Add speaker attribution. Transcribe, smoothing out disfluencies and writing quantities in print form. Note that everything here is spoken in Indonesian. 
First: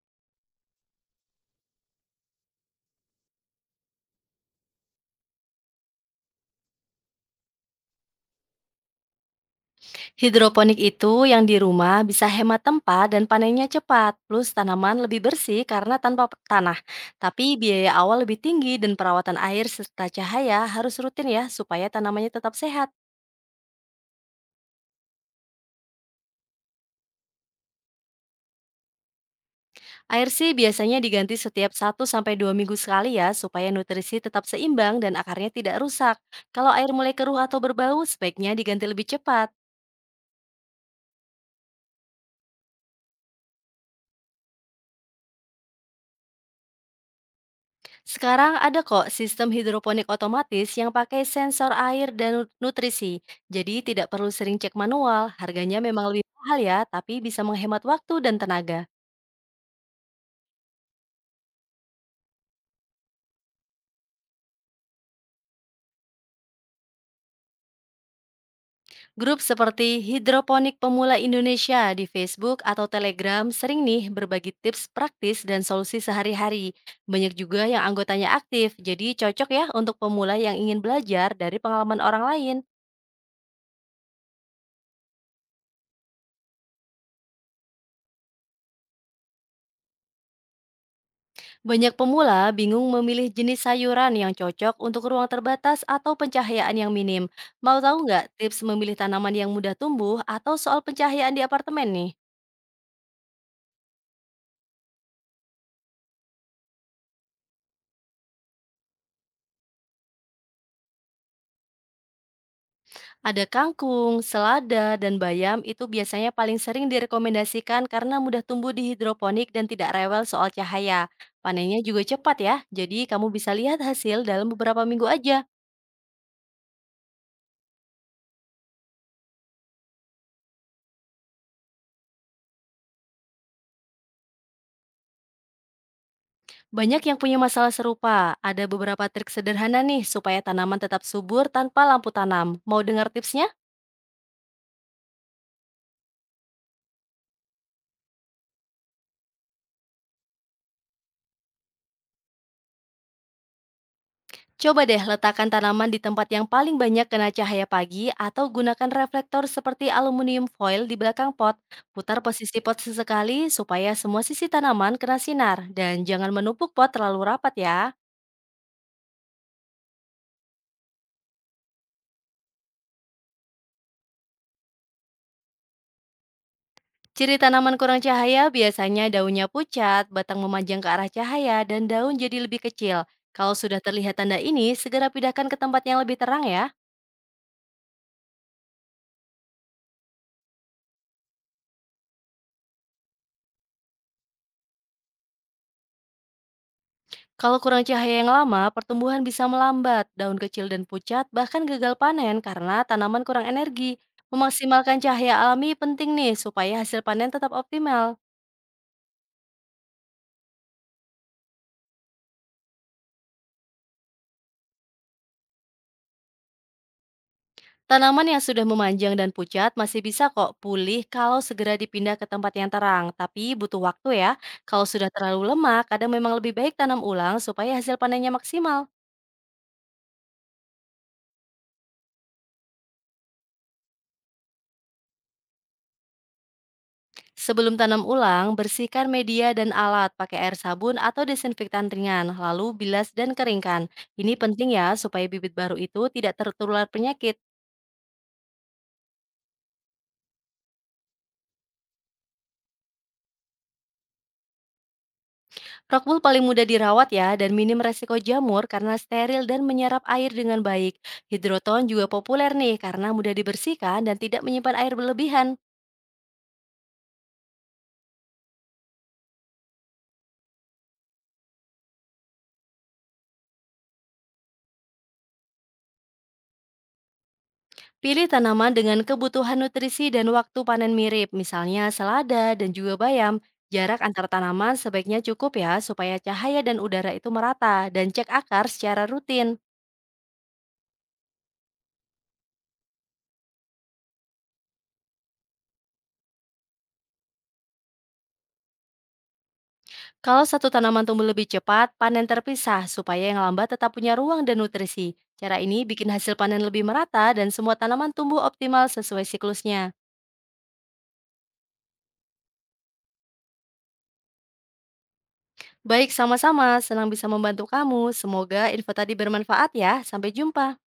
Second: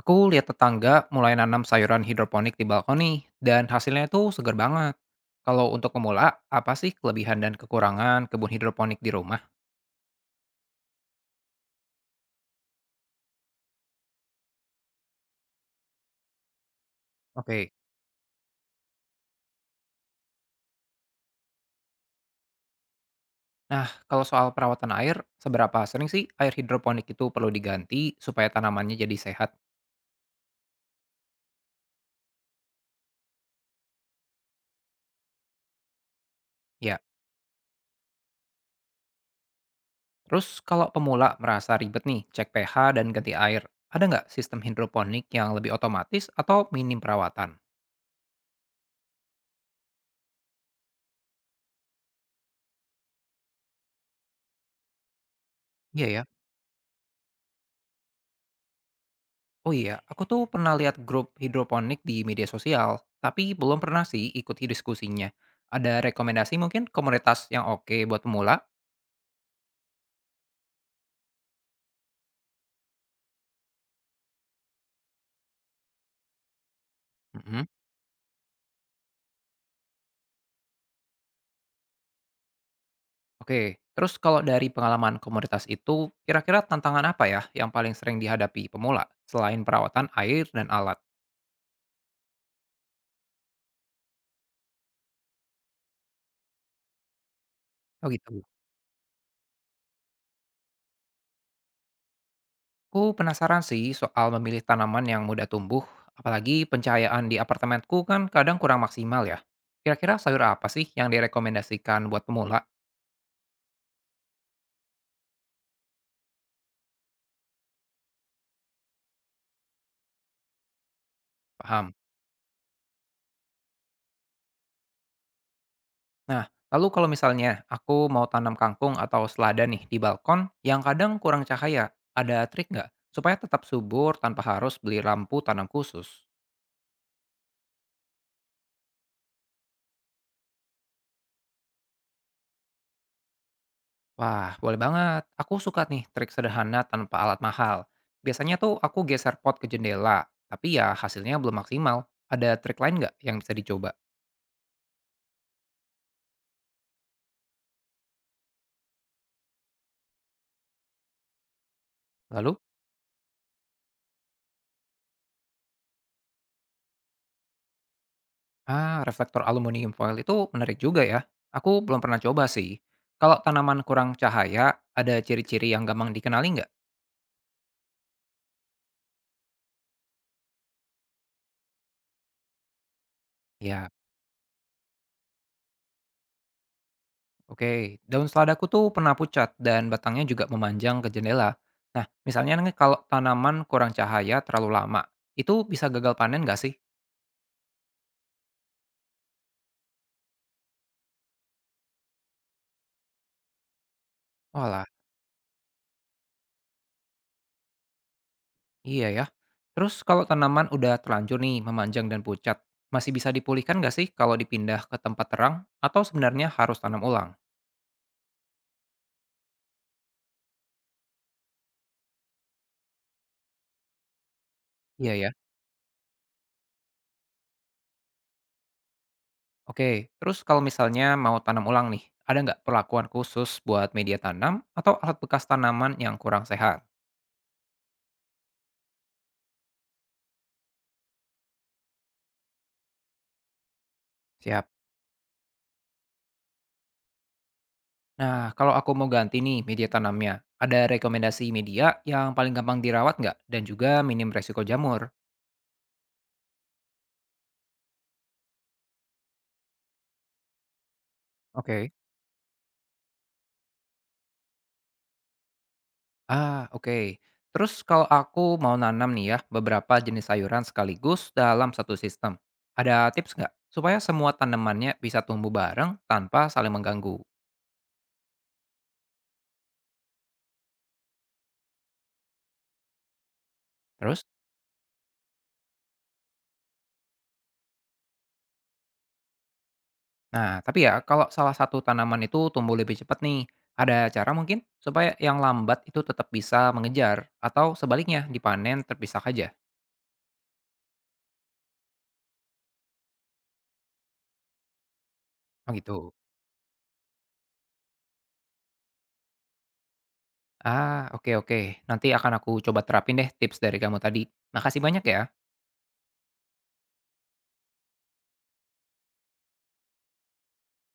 Speaker 1: Aku lihat tetangga mulai nanam sayuran hidroponik di balkon nih, dan hasilnya itu segar banget. Kalau untuk pemula, apa sih kelebihan dan kekurangan kebun hidroponik di rumah?
Speaker 2: Hidroponik itu yang di rumah bisa hemat tempat dan panennya cepat, plus tanaman lebih bersih karena tanpa tanah. Tapi
Speaker 1: Oke.
Speaker 2: biaya awal lebih tinggi dan perawatan air serta cahaya harus rutin ya supaya tanamannya tetap sehat.
Speaker 1: Nah, kalau soal perawatan air, seberapa sering sih air hidroponik itu perlu diganti supaya tanamannya jadi sehat?
Speaker 2: Air sih biasanya diganti setiap satu sampai 2 minggu sekali ya supaya nutrisi tetap seimbang dan akarnya tidak rusak. Kalau air
Speaker 1: Ya.
Speaker 2: mulai keruh atau berbau, sebaiknya diganti lebih cepat.
Speaker 1: Terus kalau pemula merasa ribet nih, cek pH dan ganti air, ada nggak sistem hidroponik yang lebih otomatis atau minim perawatan?
Speaker 2: Sekarang ada kok sistem hidroponik otomatis yang pakai sensor air dan nutrisi. Jadi tidak perlu sering cek manual, harganya memang
Speaker 1: Iya
Speaker 2: lebih
Speaker 1: ya.
Speaker 2: mahal ya, tapi bisa menghemat waktu dan tenaga.
Speaker 1: Oh iya, aku tuh pernah lihat grup hidroponik di media sosial, tapi belum pernah sih ikut diskusinya. Ada rekomendasi mungkin komunitas yang oke buat pemula?
Speaker 2: Grup seperti Hidroponik Pemula Indonesia di Facebook atau Telegram sering nih berbagi tips praktis dan solusi sehari-hari. Banyak juga
Speaker 1: Mhm.
Speaker 2: yang anggotanya aktif, jadi cocok ya untuk pemula yang ingin belajar dari pengalaman orang lain.
Speaker 1: Oke, terus kalau dari pengalaman komunitas itu, kira-kira tantangan apa ya yang paling sering dihadapi pemula selain perawatan air dan alat?
Speaker 2: Banyak pemula bingung memilih jenis sayuran yang cocok untuk ruang terbatas atau pencahayaan yang minim. Mau tahu
Speaker 1: Oh
Speaker 2: nggak
Speaker 1: gitu.
Speaker 2: tips memilih tanaman yang mudah tumbuh atau soal pencahayaan di apartemen nih?
Speaker 1: Aku penasaran sih soal memilih tanaman yang mudah tumbuh, apalagi pencahayaan di apartemenku kan kadang kurang maksimal ya. Kira-kira sayur apa sih yang direkomendasikan buat pemula?
Speaker 2: Ada kangkung, selada, dan bayam itu biasanya paling sering direkomendasikan karena mudah tumbuh di hidroponik dan tidak rewel soal cahaya. Panennya
Speaker 1: Paham?
Speaker 2: juga cepat ya, jadi kamu bisa lihat hasil dalam beberapa minggu aja.
Speaker 1: Nah, lalu kalau misalnya aku mau tanam kangkung atau selada nih di balkon yang kadang kurang cahaya, ada trik nggak supaya tetap subur tanpa harus beli lampu tanam khusus?
Speaker 2: Banyak yang punya masalah serupa. Ada beberapa trik sederhana nih supaya tanaman tetap subur tanpa lampu tanam. Mau dengar tipsnya?
Speaker 1: Wah, boleh banget. Aku suka nih trik sederhana tanpa alat mahal. Biasanya tuh aku geser pot ke jendela, tapi ya hasilnya belum maksimal. Ada trik lain nggak yang bisa dicoba?
Speaker 2: Coba deh letakkan tanaman di tempat yang paling banyak kena cahaya pagi atau gunakan reflektor seperti aluminium foil di belakang pot. Putar
Speaker 1: Lalu,
Speaker 2: posisi pot sesekali supaya semua sisi tanaman kena sinar dan jangan menumpuk pot terlalu rapat ya.
Speaker 1: reflektor aluminium foil itu menarik juga ya. Aku belum pernah coba sih. Kalau tanaman kurang cahaya, ada ciri-ciri yang gampang dikenali nggak?
Speaker 2: Ciri tanaman kurang cahaya biasanya daunnya pucat, batang memanjang ke arah cahaya, dan daun jadi lebih kecil. Kalau sudah
Speaker 1: Ya,
Speaker 2: terlihat tanda ini, segera pindahkan ke tempat yang lebih terang ya.
Speaker 1: oke, daun seladaku tuh pernah pucat dan batangnya juga memanjang ke jendela. Nah, misalnya nih kalau tanaman kurang cahaya terlalu lama, itu bisa gagal panen nggak sih?
Speaker 2: Kalau kurang cahaya yang lama, pertumbuhan bisa melambat, daun kecil dan pucat, bahkan gagal panen karena tanaman kurang energi.
Speaker 1: Walah,
Speaker 2: Memaksimalkan cahaya alami penting nih, supaya hasil panen tetap optimal.
Speaker 1: iya ya. Terus kalau tanaman udah terlanjur nih memanjang dan pucat, masih bisa dipulihkan nggak sih kalau dipindah ke tempat terang atau sebenarnya harus tanam ulang?
Speaker 2: Tanaman yang sudah memanjang dan pucat masih bisa kok pulih kalau segera dipindah ke tempat yang terang, tapi butuh waktu ya. Kalau sudah
Speaker 1: Iya ya.
Speaker 2: terlalu lemah, kadang memang lebih baik tanam ulang supaya hasil panennya maksimal.
Speaker 1: Oke, terus kalau misalnya mau tanam ulang nih, ada nggak perlakuan khusus buat media tanam atau alat bekas tanaman yang kurang sehat?
Speaker 2: Sebelum tanam ulang, bersihkan media dan alat pakai air sabun atau desinfektan ringan, lalu bilas dan keringkan. Ini penting
Speaker 1: Siap.
Speaker 2: ya supaya bibit baru itu tidak tertular penyakit.
Speaker 1: Nah, kalau aku mau ganti nih media tanamnya, ada rekomendasi media yang paling gampang dirawat nggak? Dan juga minim resiko jamur?
Speaker 2: Rockwool paling mudah dirawat ya dan minim resiko jamur karena steril dan menyerap air dengan baik. Hidroton
Speaker 1: Oke.
Speaker 2: juga populer nih karena mudah dibersihkan dan tidak menyimpan air berlebihan.
Speaker 1: Oke. Terus kalau aku mau nanam nih ya, beberapa jenis sayuran sekaligus dalam satu sistem. Ada tips nggak? Supaya semua tanamannya bisa tumbuh bareng tanpa saling mengganggu.
Speaker 2: Pilih tanaman dengan kebutuhan nutrisi dan waktu panen mirip, misalnya selada dan juga bayam. Jarak
Speaker 1: Terus?
Speaker 2: antar tanaman sebaiknya cukup ya supaya cahaya dan udara itu merata dan cek akar secara rutin.
Speaker 1: Nah, tapi ya kalau salah satu tanaman itu tumbuh lebih cepat nih, ada cara mungkin supaya yang lambat itu tetap bisa mengejar atau sebaliknya dipanen terpisah aja?
Speaker 2: Kalau satu tanaman tumbuh lebih cepat, panen terpisah supaya yang lambat tetap punya ruang dan nutrisi. Cara
Speaker 1: Oh
Speaker 2: ini bikin
Speaker 1: gitu.
Speaker 2: hasil panen lebih merata dan semua tanaman tumbuh optimal sesuai siklusnya.
Speaker 1: Oke, oke. Nanti akan aku coba terapin deh tips dari kamu tadi. Makasih banyak ya.
Speaker 2: Baik, sama-sama. Senang bisa membantu kamu. Semoga info tadi bermanfaat ya. Sampai jumpa.